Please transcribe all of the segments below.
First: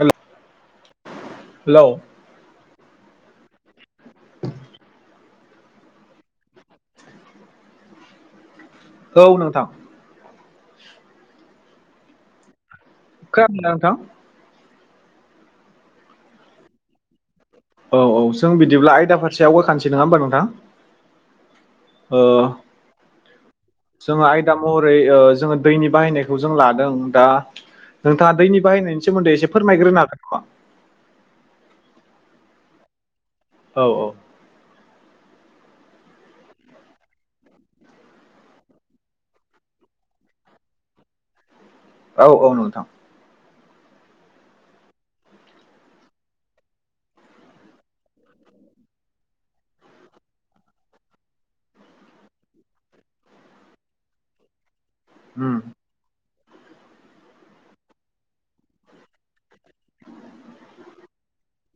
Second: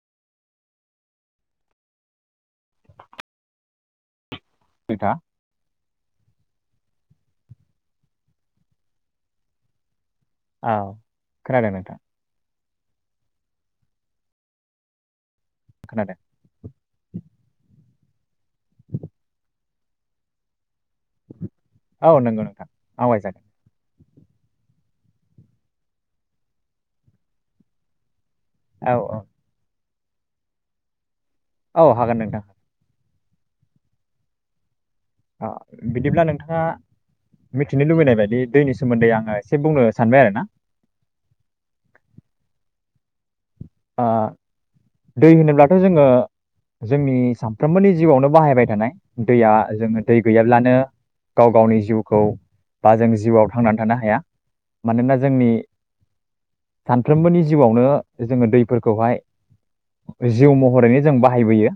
हेल हेल' [unintelligible] बेथा औ नोंथां औ खोनादों नोथां? खोनादोंना नोंथां? खोनादों औ औ सों बिदिब्ला आयदा फारसे आवगाखानोसै नङा होमबा नोंथां। औ ओ नंगौ नोंथां आवरायजागोन। जोङो आयदा महरै जोङो दैनि बाहायनायखौ जों लादों दा बिथाङा दैनि औ बायनायनि औ सोमोनदै एसे फोरमायग्रोनो हागोन नामा औ हागोन नोंथां। औ औ बिदिब्ला नोंथाङा मिथिनो लुबैनाय बायदि दैनि सोमोन्दै आङो एसे बुंनो सानबाय आरो ना औ औ नोंथां दै होनोब्लाथ' जोङो जोंनि सानफ्रोमबोनि जिउआवनो बाहायबाय थानाय दैया जोङो दै गैयाब्लानो गाव गावनि जिउखौ बा जों जिउआव थांनानै थानो हाया मानोना जोंनि उम सानफ्रोमबोनि जिउआवनो जोङो दैफोरखौहाय जिउ महरैनो जों बाहायबोयो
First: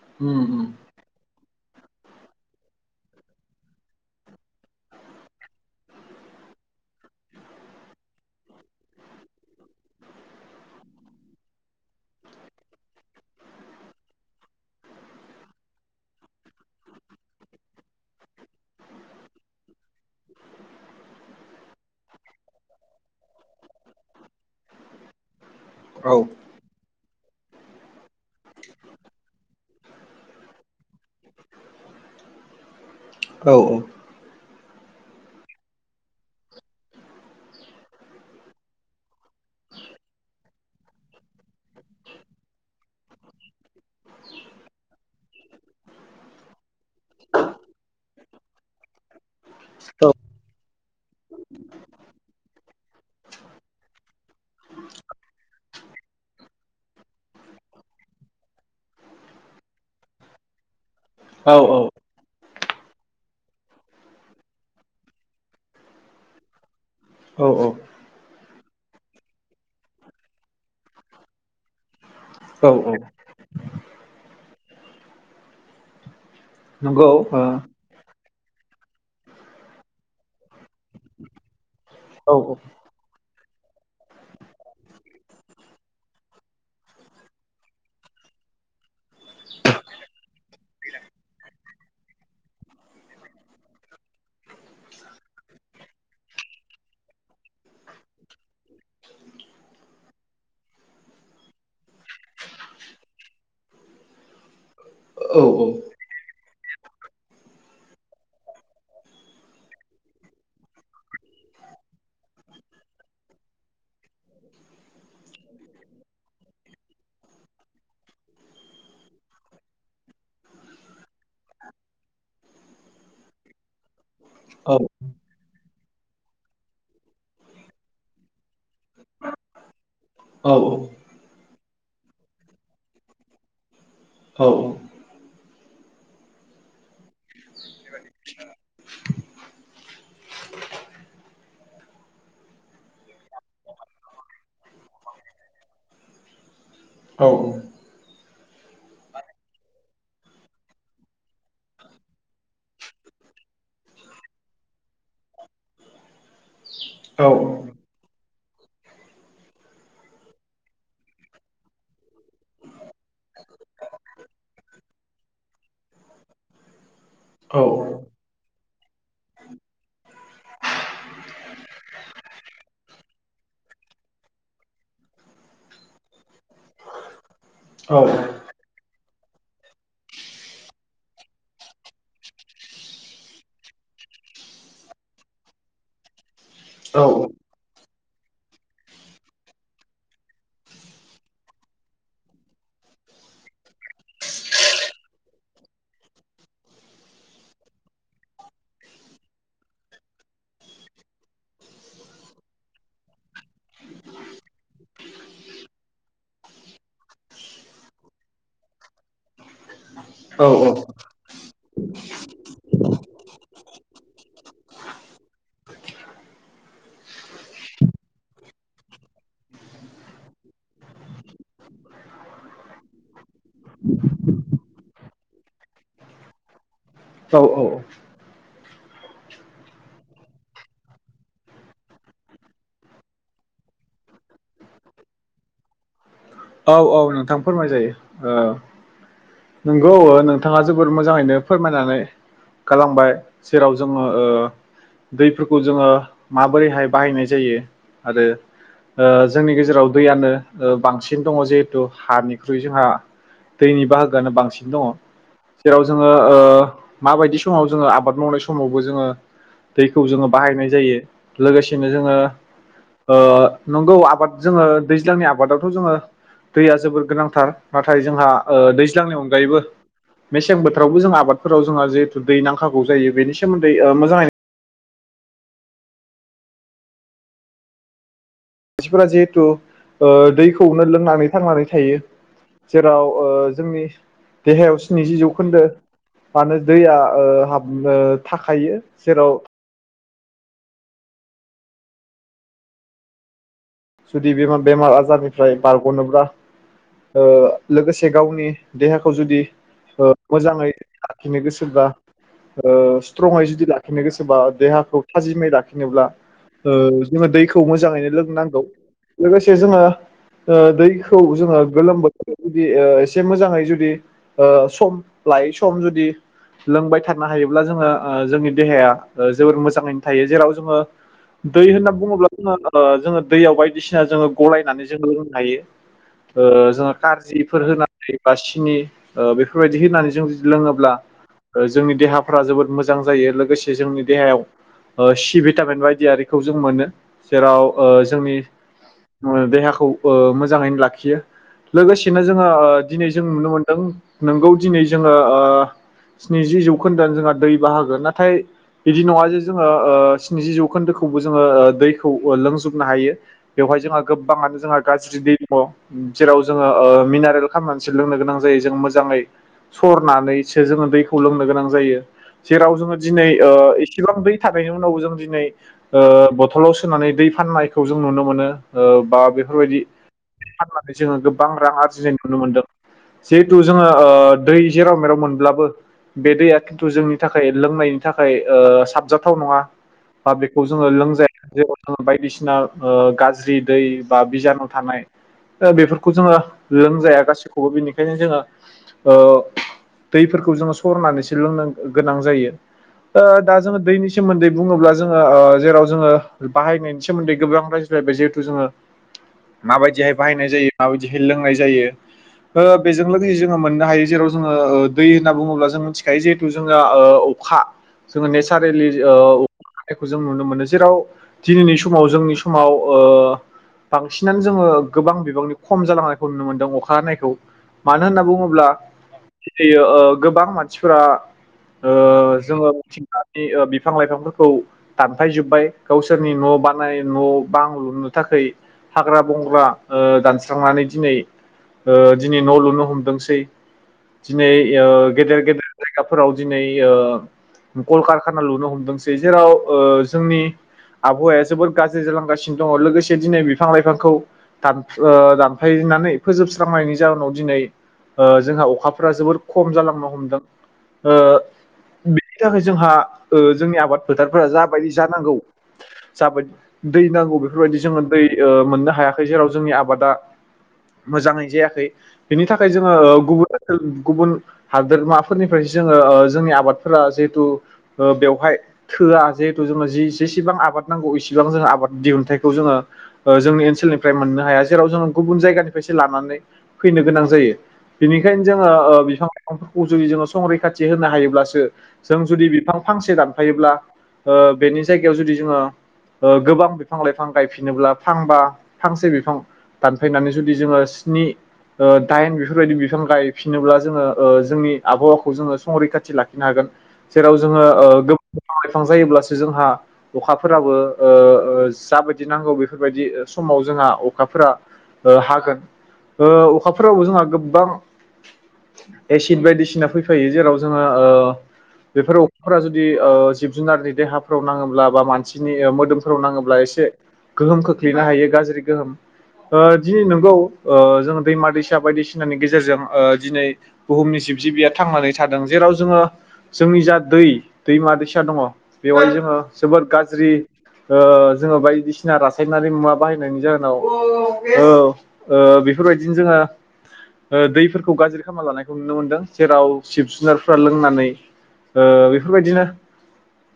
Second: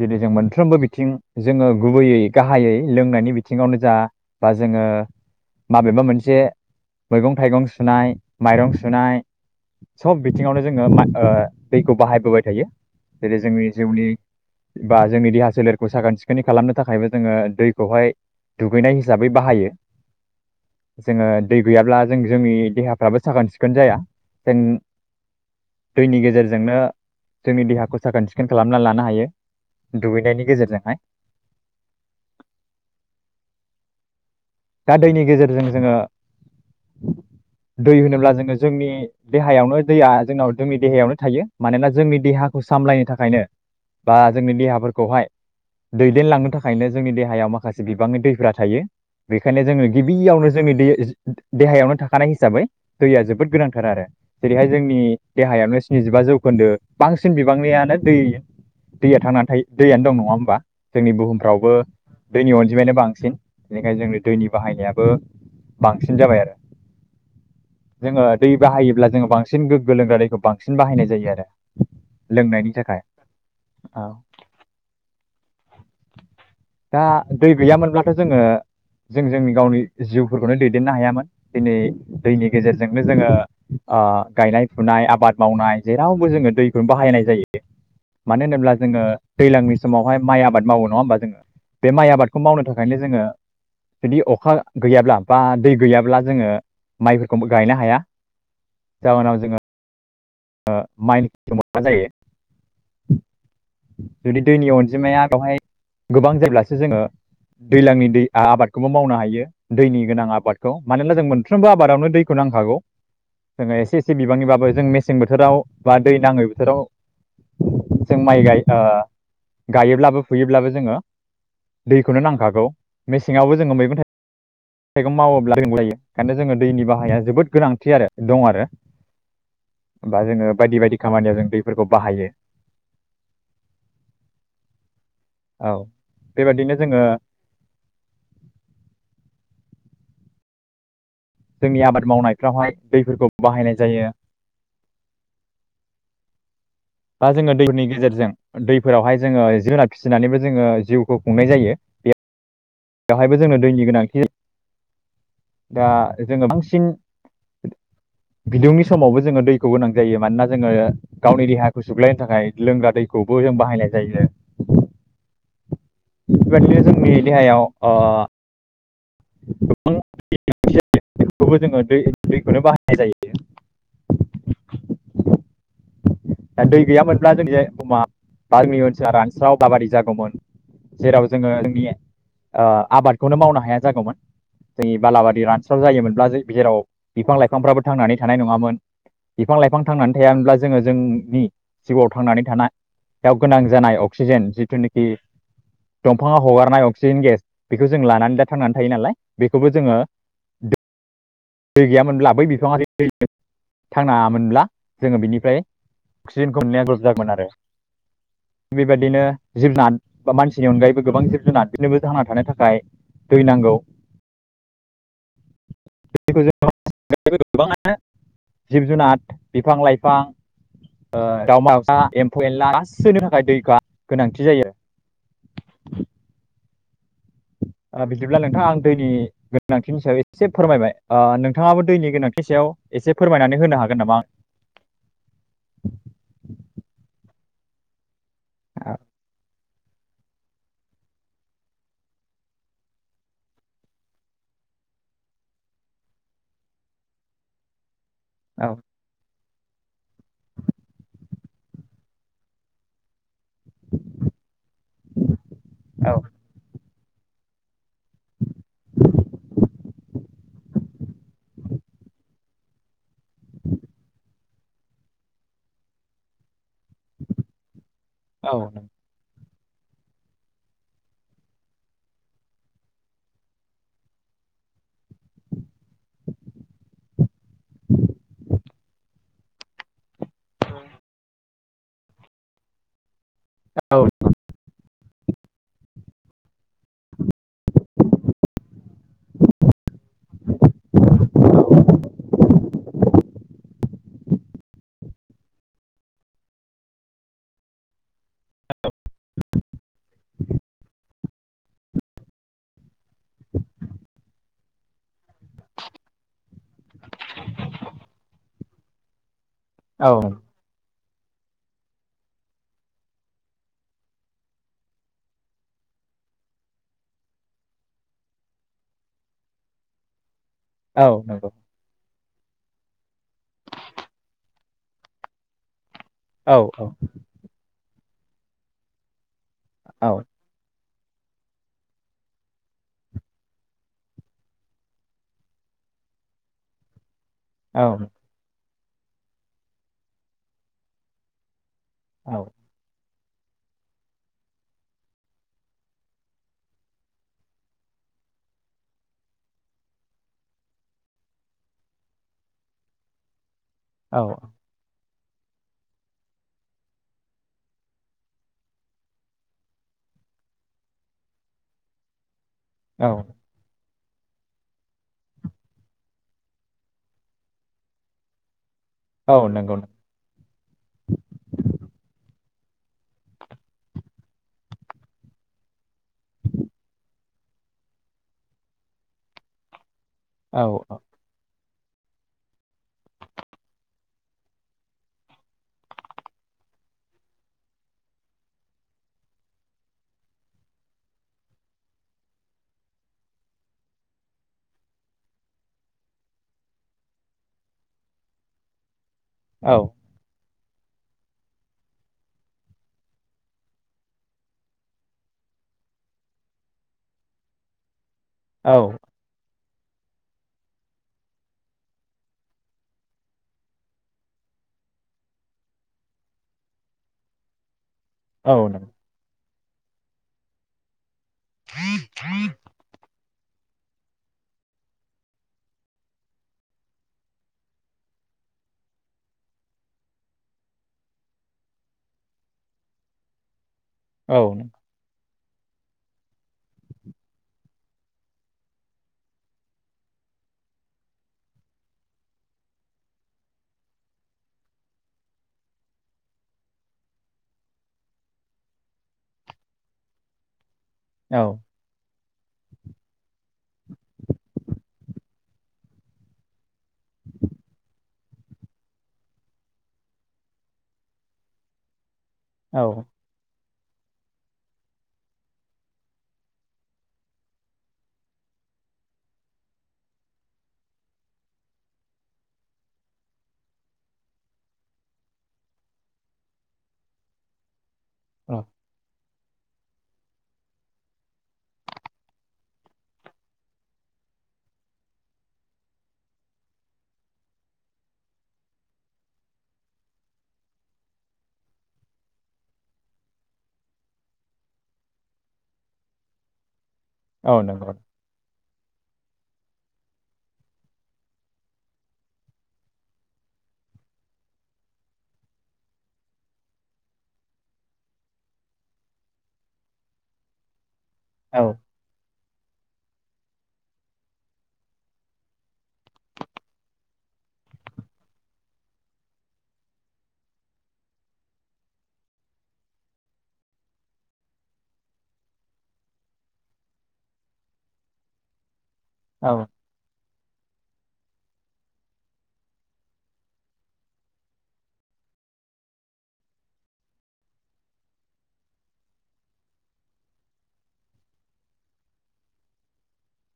दिनै जों उम उम मोनफ्रोमबो बिथिं जोङो गुबैयै गाहायै लोंनायनि बिथिङावनो जा बा जोङो माबेबा मोनसे मैगं थाइगं सुनाय माइरं सुनाय सब बिथिङावनो जोङो दैखौ बाहायबोबाय थायो जेरै जोंनि जिउनि बा जोंनि देहा सोलेरखौ साखोन सिखोनै खालामनो थाखायबो जोङो दैखौहाय दुगैनाय हिसाबै बाहायो जोङो दै गैयाब्ला जों जोंनि देहाफ्राबो साखोन सिखोन जाया जों औ दैनि गेजेरजोंनो जोंनि देहाखौ साखोन सिखोन खालामनानै लानो हायो दुगैनायनि गेजेरजोंहाय औ औ दा दैनि गेजेरजों जोङो [inaudible] दै होनोब्ला जोङो जोंनि देहायावनो दैया जोंनाव जोंनि देहायावनो थायो मानोना जोंनि देहा खौ सामलायनो थाखायनो बा जोंनि देहाफोरखौहाय दैदेनलांनो थाखायनो जोंनि देहायाव माखासे बिबांनि दैफ्रा थायो बेखायनो जोङो गिबियावनो जोंनि दै देहायावनो थाखानाय हिसाबै दैया जोबोद गोनांथार आरो जेरैहाय जोंनि देहायावनो स्निजिबा जौखोन्दो बांसिन बिबांनियानो दै दैया थांनानैथायो दैयानो दं नङा होमबा जोंनि औ बुहुमफ्रावबो दैनि अनजिमायानो बांसिन बेनिखायनो जों दैनि बाहायनायाबो बांसिन जाबाय आरो औ जोङो दै बाहायोब्ला जोङो बांसिन गोगो लोंग्रा दैखौ बांसिन बाहायनाय जायो आरो औ लोंनायनि औ थाखाय औ [inaudible] दा दै गैयामोनब्लाथ' जोङो जों जोंनि गावनि जिउफोरखौनो दैदेननो हायामोन दिनै ओ दैनि गेजेरजोंनो जोङो गायनाय फुनाय आबाद मावनाय जेरावबो जोङो दैखौनो बाहायनाय जायो मानो होनोब्ला जोङो दैज्लांनि समावहाय माइ आबाद मावो नङा होमबा जोङो बे माइ आबादखौ मावनो थाखायनो जोङो जुदि अखा गैयाब्ला बा दै गैयाब्ला जोङो माइफोरखौ गायनो हाया जाउनाव जोङो माइ मोना जायो [inaudible] जुदि दैनि अनजिमाया औ बेवहाय गोबां जायोब्लासो जोङो दैज्लांनि दै आबादखौबो मावनो हायो दैनि गोनां आबादखौ मानोना जों मोनफ्रोमबो आबादावनो दैखौ नांखागौ जोङो एसे एसे बिबांनिबाबो जों मेसें बोथोराव बा दै नाङै बोथोराव जों माइ गाय गायोब्लाबो फुयोब्लाबो जोङो दैखौनो नांखागौ मेसेङावबो जोङो मैगं थायगं औ माइगं मावोब्ला रों जायो ओंखायनो जोङो दैनि बाहाया जोबोद गोनांथि आरो दं आरो बा जोङो औ बायदि बायदि खामानियाव जों दैफोरखौ बाहायो औ बेबादिनो जोङो [inaudible] जोंनि आबाद मावनायफ्रावहाय दैफोरखौ बाहायनाय जायो [unintelligible] दा जोङो दैनि गेजेरजों दैफोरावहाय जोङो जुनार फिसिनानैबो जोङो जिउखौ खुंनाय जायो। [unintelligible] बेवहायबो जोंनो दैनिक गोनांथि दा जोङो बांसिन ओ बिदुंनि समावबो जोङो दैखौ गोनां जायो मानोना जोङो गावनि देहाखौ सुग्लायनो थाखाय लोंग्रा दै खौबो जों बाहायनाय जायो आरो [inaudible] बेबायदिनो जोंनि देहायाव ओ औ [unintelligible] बेखौबो जोङो दै दैखौनो बाहायनाय जायो। [inaudible] दा दै गैयामोनब्ला जोंनि बुहुमा ओनसोला रानस्राव बालिबादि जागौमोन। जेराव जोङो जोंनि ओ आबादखौनो मावनो हाया जागौमोन। जोंनि बालाबारि रानस्राव जायोमोनब्ला जेराव बिफां-लाइफांफ्राबो थांनानै थानाय नङामोन। बिफां-लाइफां थांनानै थायामोनब्ला जोङो जोंनि जिउआव थांनानै थाना याव गोनां जानाय अक्सिजेन जिथुनुखि दंफाङाव हगारनाय अक्सिजेन गेस बेखौ जों लानानै दा थांनानै थायो नालाय बेखौबो जोङो दै गैयामोनब्ला बै बिफाङा थांनामोनब्ला जोङो बिनिफ्राय अक्सिजेनखौ मोननाया गोजानमोन आरो बेबायदिनो जि जुनार बा मानसिनि अनगायैबो गोबां जिब-जुनार बेसोरनोबो थांना थानो थाखाय दै नांगौ [inaudible] [inaudible] गोबाङानो जिब-जुनार बिफां-लाइफां ओ दाउमा, एसा एम्फौ एनला गासैनि थाखाय दैखौ गोनांथि जायो। [inaudible] औ औ औ बिदिब्ला नोंथाङा आं दैनि गोनांथिनि सायाव एसे फोरमायबाय नोंथाङाबो दैनि गोनांथि सायाव एसे फोरमायनानै होनो हागोन नामा? औ औ नोंथां फोरमाय जायो। औ नंगौ नोंथाङा जबोर मोजाङैनो फोरमायनानै गालांबाय जेराव जोङो ओ दैफोरखौ जोङो माबोरैहाय बाहायनाय जायो। आरो ओ जोंनि गेजेराव दैयानो ओ बांसिन दङ जिहेतु हानिनिख्रुइ जोंहा दैनि बाहा गोआनो बांसिन दङ जेराव जोङो औ ओ माबायदि समाव जोङो आबाद मावनाय समावबो जोङो दैखौ जोङो बाहायनाय जायो लोगोसेनो जोङो ओ नंगौ आबाद जोङो दैज्लांनि आबादावथ' जोङो दैया जोबोर गोनांथार नाथाय जोंहा औ ओ दै गायबो मेसें बोथोरावबो जों आबादफोराव जोंहा जिहेथु दै नांखागौ जायो बेनि सोमोन्दै मोजाङै [unintelligible] मानसिफोरा जिहेथु ओ दैखौनो लोंनानै थांनानै थायो जेराव जोंनि देहायाव स्निजि जौखोन्दो मानो दैया ओ हाबनो थाखायो जेराव जुदि बे बेमार आजारनिफ्राय बारग'नोब्ला ओ लोगोसे गावनि देहाखौ जुदि ओ मोजाङै लाखिनो गोसोबा। ओ स्ट्रङै जुदि लाखिनो गोसोबा देहाखौ थाजिमै लाखिनोब्ला। जोङो दैखौ मोजाङैनो लोंनांगौ लोगोसे जोङो दै खौ जोङो गोलोम बोथोर जुदि एसे मोजाङै जुदि सम लायै सम जुदि लोंबाय थानो हायोब्ला जोङो जोंनि देहाया जोबोर मोजाङैनो थायो जेराव जोंङो दै होनना बुङोब्ला ज'ज'दैयाव हाय बायदिसिना जोङो गलायनानै जोङो लोंनो हायो औ ओ जोङो खाजिफोर होनानै। दै बा सिनि बेफोरबायदि होननानै जों जुदि लोङोब्ला जोंनि देहाफ्रा जोबोद मोजां जायो लोगोसे जोंनि देहायाव सि भिटामिन बायदि आरिखौ जों मोनो। जेराव जोंनि देहाखौ मोजाङैनो लाखियो। लोगोसेनो जोङो दिनै जों नुनो मोनदों नोंगौ दिनै जोङो। स्निजि जौखोन्दोआ जोंहा दै बाहागोन नाथाय बिदि नङा जे जोङो ओ स्निजि जौखोन्दोखौबो जोङो दैखौ लोंजोबनो हायो। बेवहाय जोंहा गोबांङानो जोंहा गा दै दङ जेराव जोङो मिनारेल खालामनानैसो लोंनो गोनां जायो जों मोजाङै सरनानैसो जोङो दैखौ लोंनो गोनां जायो जेराव जोङो औ दिनै ओ बिसेबां दै थानायनि उनावबो जों दिनै बथलाव सोनानै दै फाननायखौ जों नुनो मोनो। बा औ नंगौ बेफोरबायदि फाननानै जोङो गोबां रां आरजिनाय नुनो मोनदों। जिहेथु जोङो दै जेराव मेराव मोनब्लाबो बे दैया खिन्थु जोंनि थाखाय लोंनायनि थाखाय ओ साबजाथाव नङा। बा औ बेखौ जोङो औ लोंजाया जे जोङो बायदिसिना ओ गाज्रि दै बा बिजानु थानाय। ओ बेफोरखौ जोङो लोंजाया गासैखौबो बिनिखायनो जोङो ओ दैफोरखौ जोङो सरनानैसो लोंनो गोनां जायो। दा जोङो दैनि सोमोन्दै बुङोब्ला जोङो जेराव जोङो बाहायनायनि सोमोन्दै गोबां। जिहेथु जोङो औ माबायदिहाय बाहायनाय जायो माबायदिहाय लोंनाय जायो। ओ बेजों लोगोसे जोङो मोननो हायो जेराव जोङो दै होनना बुङोब्ला जों मिथिखायो जिहेथु जोंना ओ अखा जोङो औ नेचारेलि औ ओ अखा हानायखौ जों नुनो मोनो जेराव दिनैनि समाव जोंनि समाव ओ बांसिनानो जोङो गोबां बिबांनि खम जालांनायखौ नुनो मोनदों अखा हानायखौ मानो होनना औ औ नंगौ औ बुङोब्ला नंगौ गियो गोबां मानसिफोरा ओ जोङो मिथि बिफां लाइफांफोरखौ दानफायजोब्बाय गावसोरनि न' बानाय न' बां लुनो थाखाय हाग्रा बंग्रा ओ दानस्रांनानै दिनै। ओ दिनै न' लुनो हमदोंसै औ दिनै ओ गेदेर गेदेर जायगाफोराव दिनै ओ कल कारखाना लुनो हमदोंसै जेराव जोंनि आबहावाया जोबोर गाज्रि जालांगासिनो। दङ लोगोसे दिनै बिफां लाइफांखौ दान दानफायनानै फोजोबस्रांनायनि जाउनाव दिनै ओ जोंहा अखाफोरा जोबोर खम जालांनो हमदों ओ औ बेनि थाखाय जोंहा ओ जोंनि आबाद फोथारफोरा जाबायदि जानांगौ जाबायदि दै नांगौ। बेफोरबायदि जोङो दै ओ मोननो हायाखै जेराव जोंनि आबादा मोजाङै जायाखै। बिनि थाखाय जोङो औ गुबुन गुबुन हादोरमाफोरनिफ्रायसो जोङो जोंनि आबादफोरा जिहेथु ओ बेवहाय थोआ जिहेथु जोंनो जि जेसेबां आबाद नांगौ इसेबां जोंङो आबाद दिहुन जानायखौ जोंङो ओ जोंनि ओनसोलनिफ्राय मोननो हाया जेराव जों गुबुन जायगानिफ्रायसो लानानै फैनो गोनां जायो बेनिखायनो जोङो ओ बिफां बिफांफोरखौ जुदि जोङो संरैखाथि होनो हायोब्लासो जों जुदि बिफां फांसे दानफायोब्ला ओ बेनि जायगायाव जुदि जोङो ओ गोबां बिफां लाइफां गायफिनोब्ला फांबा फांसे बिफां दानफायनानै जुदि जोङो स्नि ओ दाइन बेफोरबायदि बिफां गायफिनोब्ला जोङो ओ जोंनि आबहावाखौ जोङो संरैखाथि लाखिनो हागोन। जेराव औ जोङो ओ नंगौ गोबां बिफां लाइफां जायोब्लासो जोंहा अखाफोराबो ओ ओ जाबायदि नांगौ बेफोरबायदि समाव जोंहा अखाफोरा ओ हागोन। ओ अखाफोरावबो जोंहा गोबां एसिड बायदिसिना फैफायो जेराव जोङो ओ औ बेफोर फोरा जुदि ओ जिब-जुनारनि देहाफोराव नाङोब्ला बा मानसिनि मोदोमफोराव नाङोब्ला एसिड गोहोम खोख्लैनो हायो गाज्रि गोहोम। ओ दिनै नंगौ ओ जोङो दैमा दैसा बायदिसिनानि गेजेरजों दिनै ओ बुहुमनि जिब जिबिया थांनानै थादों जेराव जोङो जोंनि जा दै दैमा दैसा दङ। बेवहाय जोङो औ जोबोर गाज्रि ओ जोङो बायदिसिना रासायनारि मुवा बाहायनायनि जाहोनाव औ ओ बेफोरबायदिनो जोंङो ओ दैफोरखौ गाज्रि खालामाना लानायखौ नुनो मोनदों जेराव सिब जुनारफोरा लोंनानै ओ बेफोरबायदिनो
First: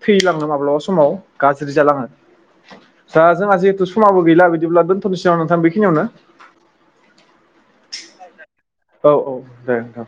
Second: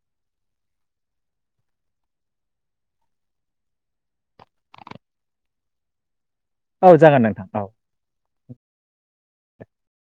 थैलाङो माब्लाबा समाव गाज्रि जालाङो। दा जोंहा जिहेथु समावो गैला बिदिब्ला दोन्थ'नोसै नामा नोंथां बेखिनियावनो? औ जागोन नोंथां औ। [inaudible] औ औ दे नोंथां।